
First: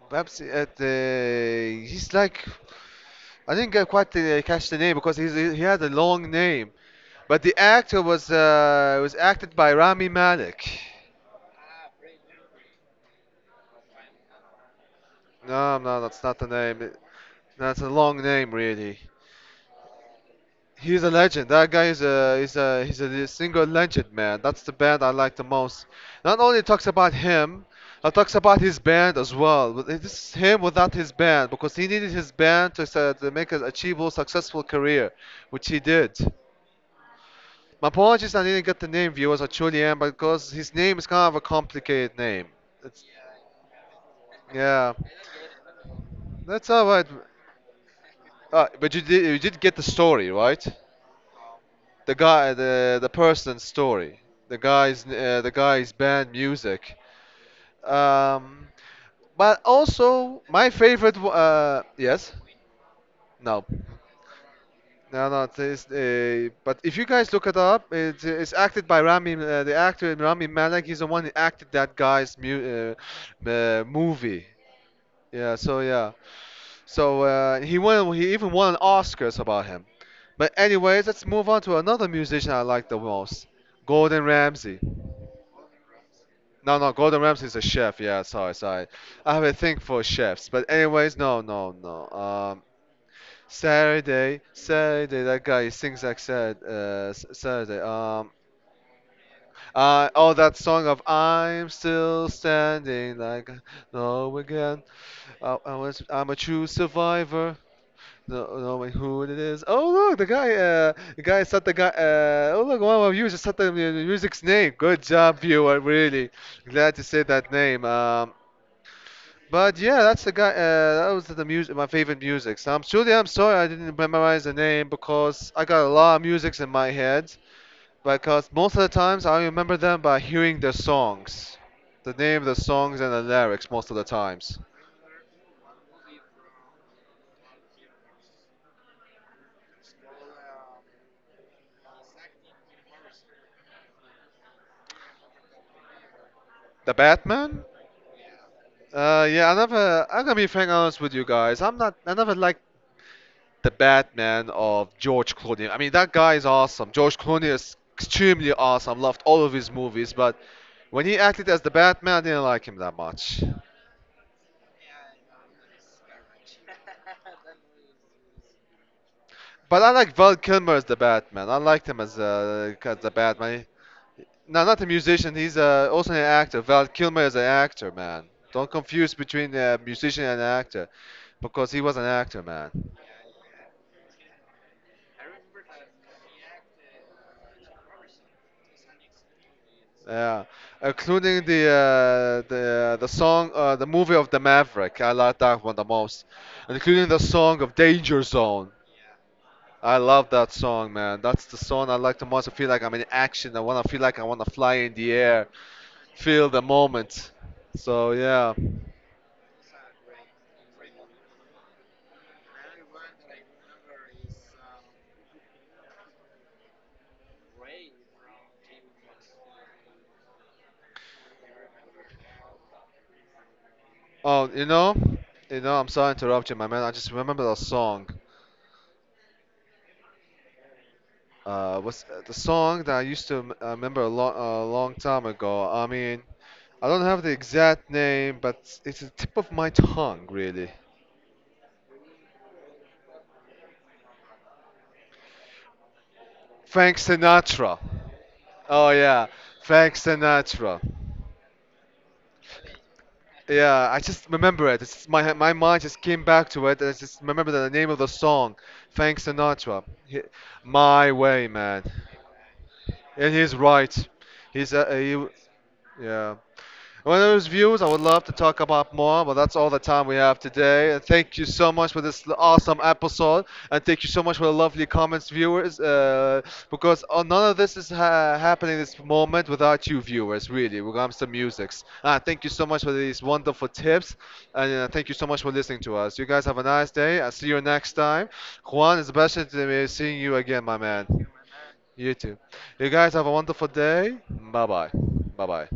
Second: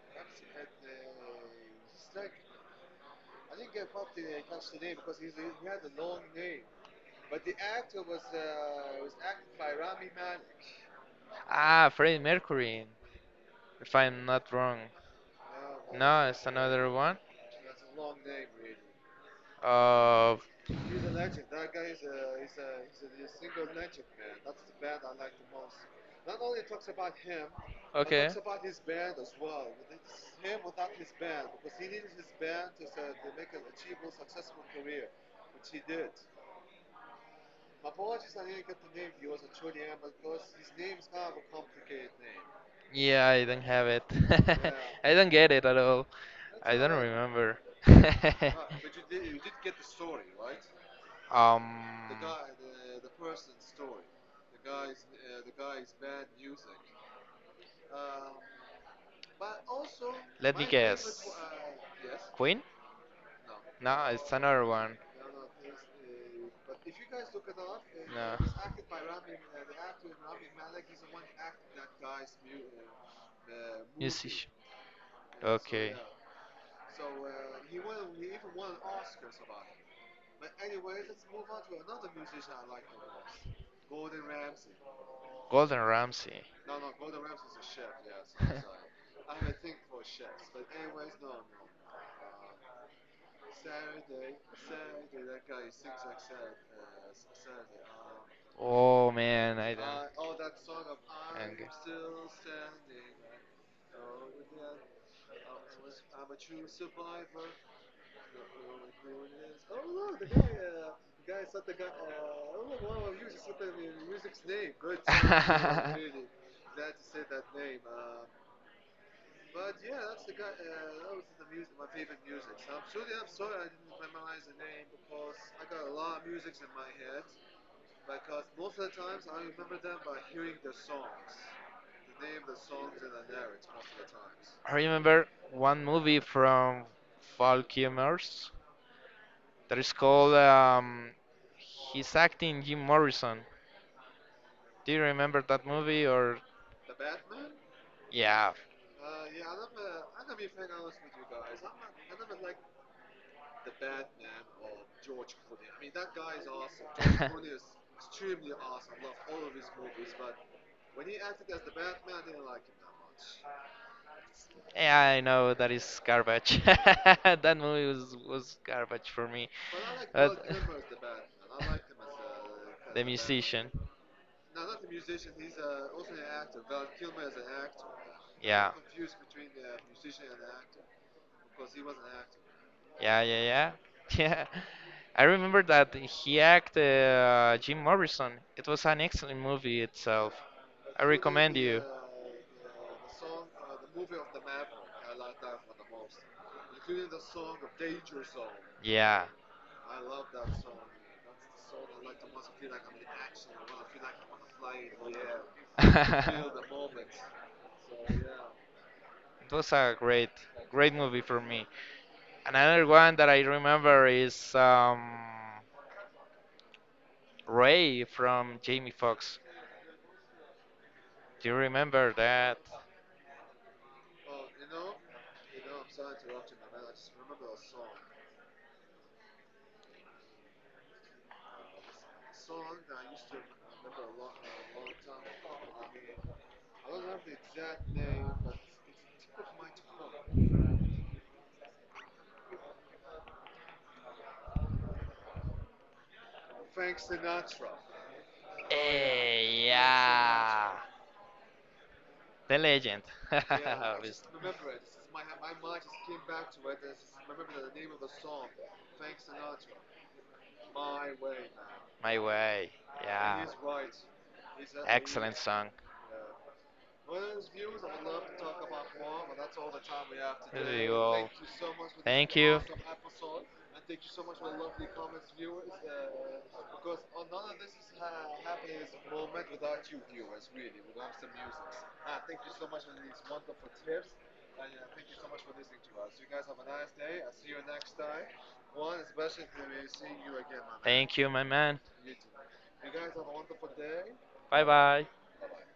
[SPEAKER 1] Rapsy at the. He's like I didn't get quite the, catch the name because he had a long name. But the actor was acted by Rami Malek.
[SPEAKER 2] Ah, Freddie Mercury, if I'm not wrong.
[SPEAKER 1] No, no, that's
[SPEAKER 2] No,
[SPEAKER 1] not
[SPEAKER 2] it's
[SPEAKER 1] the
[SPEAKER 2] another
[SPEAKER 1] name.
[SPEAKER 2] one.
[SPEAKER 1] That's a long name, really.
[SPEAKER 2] Uh,
[SPEAKER 1] He's a legend. That guy is a he's a single legend, man. That's the band I like the most. Not only talks about him, it
[SPEAKER 2] okay.
[SPEAKER 1] talks about his band as well. But this is him without his band because he needed his band to, to make an achievable, successful career, which he did. My apologies, I didn't get the name viewers or Julian because his name is kind of a complicated name. It's,
[SPEAKER 2] Yeah, I don't have it. [LAUGHS]
[SPEAKER 1] yeah,
[SPEAKER 2] I don't get it at all.
[SPEAKER 1] that's
[SPEAKER 2] I
[SPEAKER 1] all
[SPEAKER 2] don't
[SPEAKER 1] right.
[SPEAKER 2] remember. [LAUGHS]
[SPEAKER 1] But you did get the story right?
[SPEAKER 2] Um,
[SPEAKER 1] The guy, the person's story, the guy's band music. Um, but also
[SPEAKER 2] Let me
[SPEAKER 1] my favorite.
[SPEAKER 2] guess.
[SPEAKER 1] Yes,
[SPEAKER 2] Queen?
[SPEAKER 1] no.
[SPEAKER 2] No, it's another one.
[SPEAKER 1] No, no, it's, but if you guys look it up,
[SPEAKER 2] No.
[SPEAKER 1] it's acted by Rami, the actor Rami Malek. He's the one who acted that guy's movie.
[SPEAKER 2] Music.
[SPEAKER 1] Yeah, so
[SPEAKER 2] Okay.
[SPEAKER 1] yeah, so he won. He even won an Oscars about him. But anyways, let's move on to another musician I like the most, Gordon Ramsay.
[SPEAKER 2] Golden Ramsey.
[SPEAKER 1] No, no, Gordon Ramsay is a chef. Yeah, sorry, sorry.
[SPEAKER 2] [LAUGHS]
[SPEAKER 1] I have a thing for chefs. But anyways, no, no, no. Saturday, Saturday, that guy he sings like sad, Saturday.
[SPEAKER 2] Oh man, I don't.
[SPEAKER 1] Oh, that song of I'm still standing like no again. I'm a true survivor. No, no, wait, who it is? Oh look, the guy said the guy. Oh look, one of you just said the music's name. Good
[SPEAKER 2] [LAUGHS]
[SPEAKER 1] job, viewer.
[SPEAKER 2] I
[SPEAKER 1] Really glad to say that name. But yeah, that's the guy. That was the music, my favorite music. So I'm truly, I'm sorry I didn't memorize the name because I got a lot of musics in my head. Because most of the times I remember them by hearing their songs, the name of the songs and the lyrics most of the times.
[SPEAKER 2] remember one movie from Falkimers that is called He's Acting Jim Morrison. Do you remember that movie or
[SPEAKER 1] The Batman.
[SPEAKER 2] yeah?
[SPEAKER 1] Yeah, I never. I'm gonna be frank honest with you guys. I'm not. I never liked the Batman of George Clooney. I mean, that guy is awesome. George Clooney
[SPEAKER 2] [LAUGHS]
[SPEAKER 1] is extremely awesome. Loved all of his movies, but when he acted as the Batman, I didn't like him that much.
[SPEAKER 2] Yeah, I know that is garbage. [LAUGHS] That movie was garbage for me.
[SPEAKER 1] But I like Val
[SPEAKER 2] But
[SPEAKER 1] Kilmer as the Batman. I liked him as
[SPEAKER 2] the
[SPEAKER 1] the Batman.
[SPEAKER 2] musician.
[SPEAKER 1] No, not a musician. He's also an actor. Val Kilmer is an actor, man. Don't
[SPEAKER 2] Yeah,
[SPEAKER 1] confuse between a musician and an actor because he was an actor, man.
[SPEAKER 2] yeah, yeah, yeah, [LAUGHS] yeah. I remember that he acted Jim Morrison. It was an excellent movie itself.
[SPEAKER 1] Yeah,
[SPEAKER 2] I
[SPEAKER 1] including
[SPEAKER 2] recommend
[SPEAKER 1] the
[SPEAKER 2] you.
[SPEAKER 1] the song, the movie of the Maverick. I like that one the most, including the song of Danger Zone.
[SPEAKER 2] Yeah,
[SPEAKER 1] I love that song, man. That's the song I like the most. I feel like I'm in action. I wanna feel like I wanna fly in the air,
[SPEAKER 2] [LAUGHS]
[SPEAKER 1] feel the
[SPEAKER 2] it
[SPEAKER 1] moment. So yeah.
[SPEAKER 2] was a great, great movie for me. Another one that I remember is Ray from Jamie Foxx. Do you remember that?
[SPEAKER 1] Oh, you know, you know. I'm sorry to interrupt you, my man. I just remember the song. What's the song that I used to remember a long time ago? I mean, I don't have the exact name, but it's the tip of my tongue, really. Frank Sinatra. Oh yeah,
[SPEAKER 2] Eh,
[SPEAKER 1] Frank
[SPEAKER 2] yeah,
[SPEAKER 1] Sinatra.
[SPEAKER 2] the legend. [LAUGHS]
[SPEAKER 1] Yeah, I just
[SPEAKER 2] Obviously.
[SPEAKER 1] remember it. It's just my mind just came back to it, and I just remember the name of the song, Frank Sinatra. My way, man.
[SPEAKER 2] My Way.
[SPEAKER 1] And
[SPEAKER 2] Yeah.
[SPEAKER 1] he's right. He's uh, he,
[SPEAKER 2] Excellent song.
[SPEAKER 1] yeah. One of those views I would love to talk about more, but that's all the time we have
[SPEAKER 2] There you
[SPEAKER 1] today. And
[SPEAKER 2] go.
[SPEAKER 1] thank you so much for this
[SPEAKER 2] Thank you.
[SPEAKER 1] awesome episode, and thank you so much for the lovely comments, viewers. Because none of this is happening this moment without you, viewers. Really, when it comes to musics. Thank you so much for these wonderful tips, and thank you so much for listening to us. You guys have a nice day. I'll see you next time. Juan, it's a pleasure to be seeing you again, my
[SPEAKER 2] Thank
[SPEAKER 1] man.
[SPEAKER 2] you, my man.
[SPEAKER 1] You too. You guys have a wonderful day.
[SPEAKER 2] Bye
[SPEAKER 1] Bye bye.
[SPEAKER 2] bye.
[SPEAKER 1] Bye bye.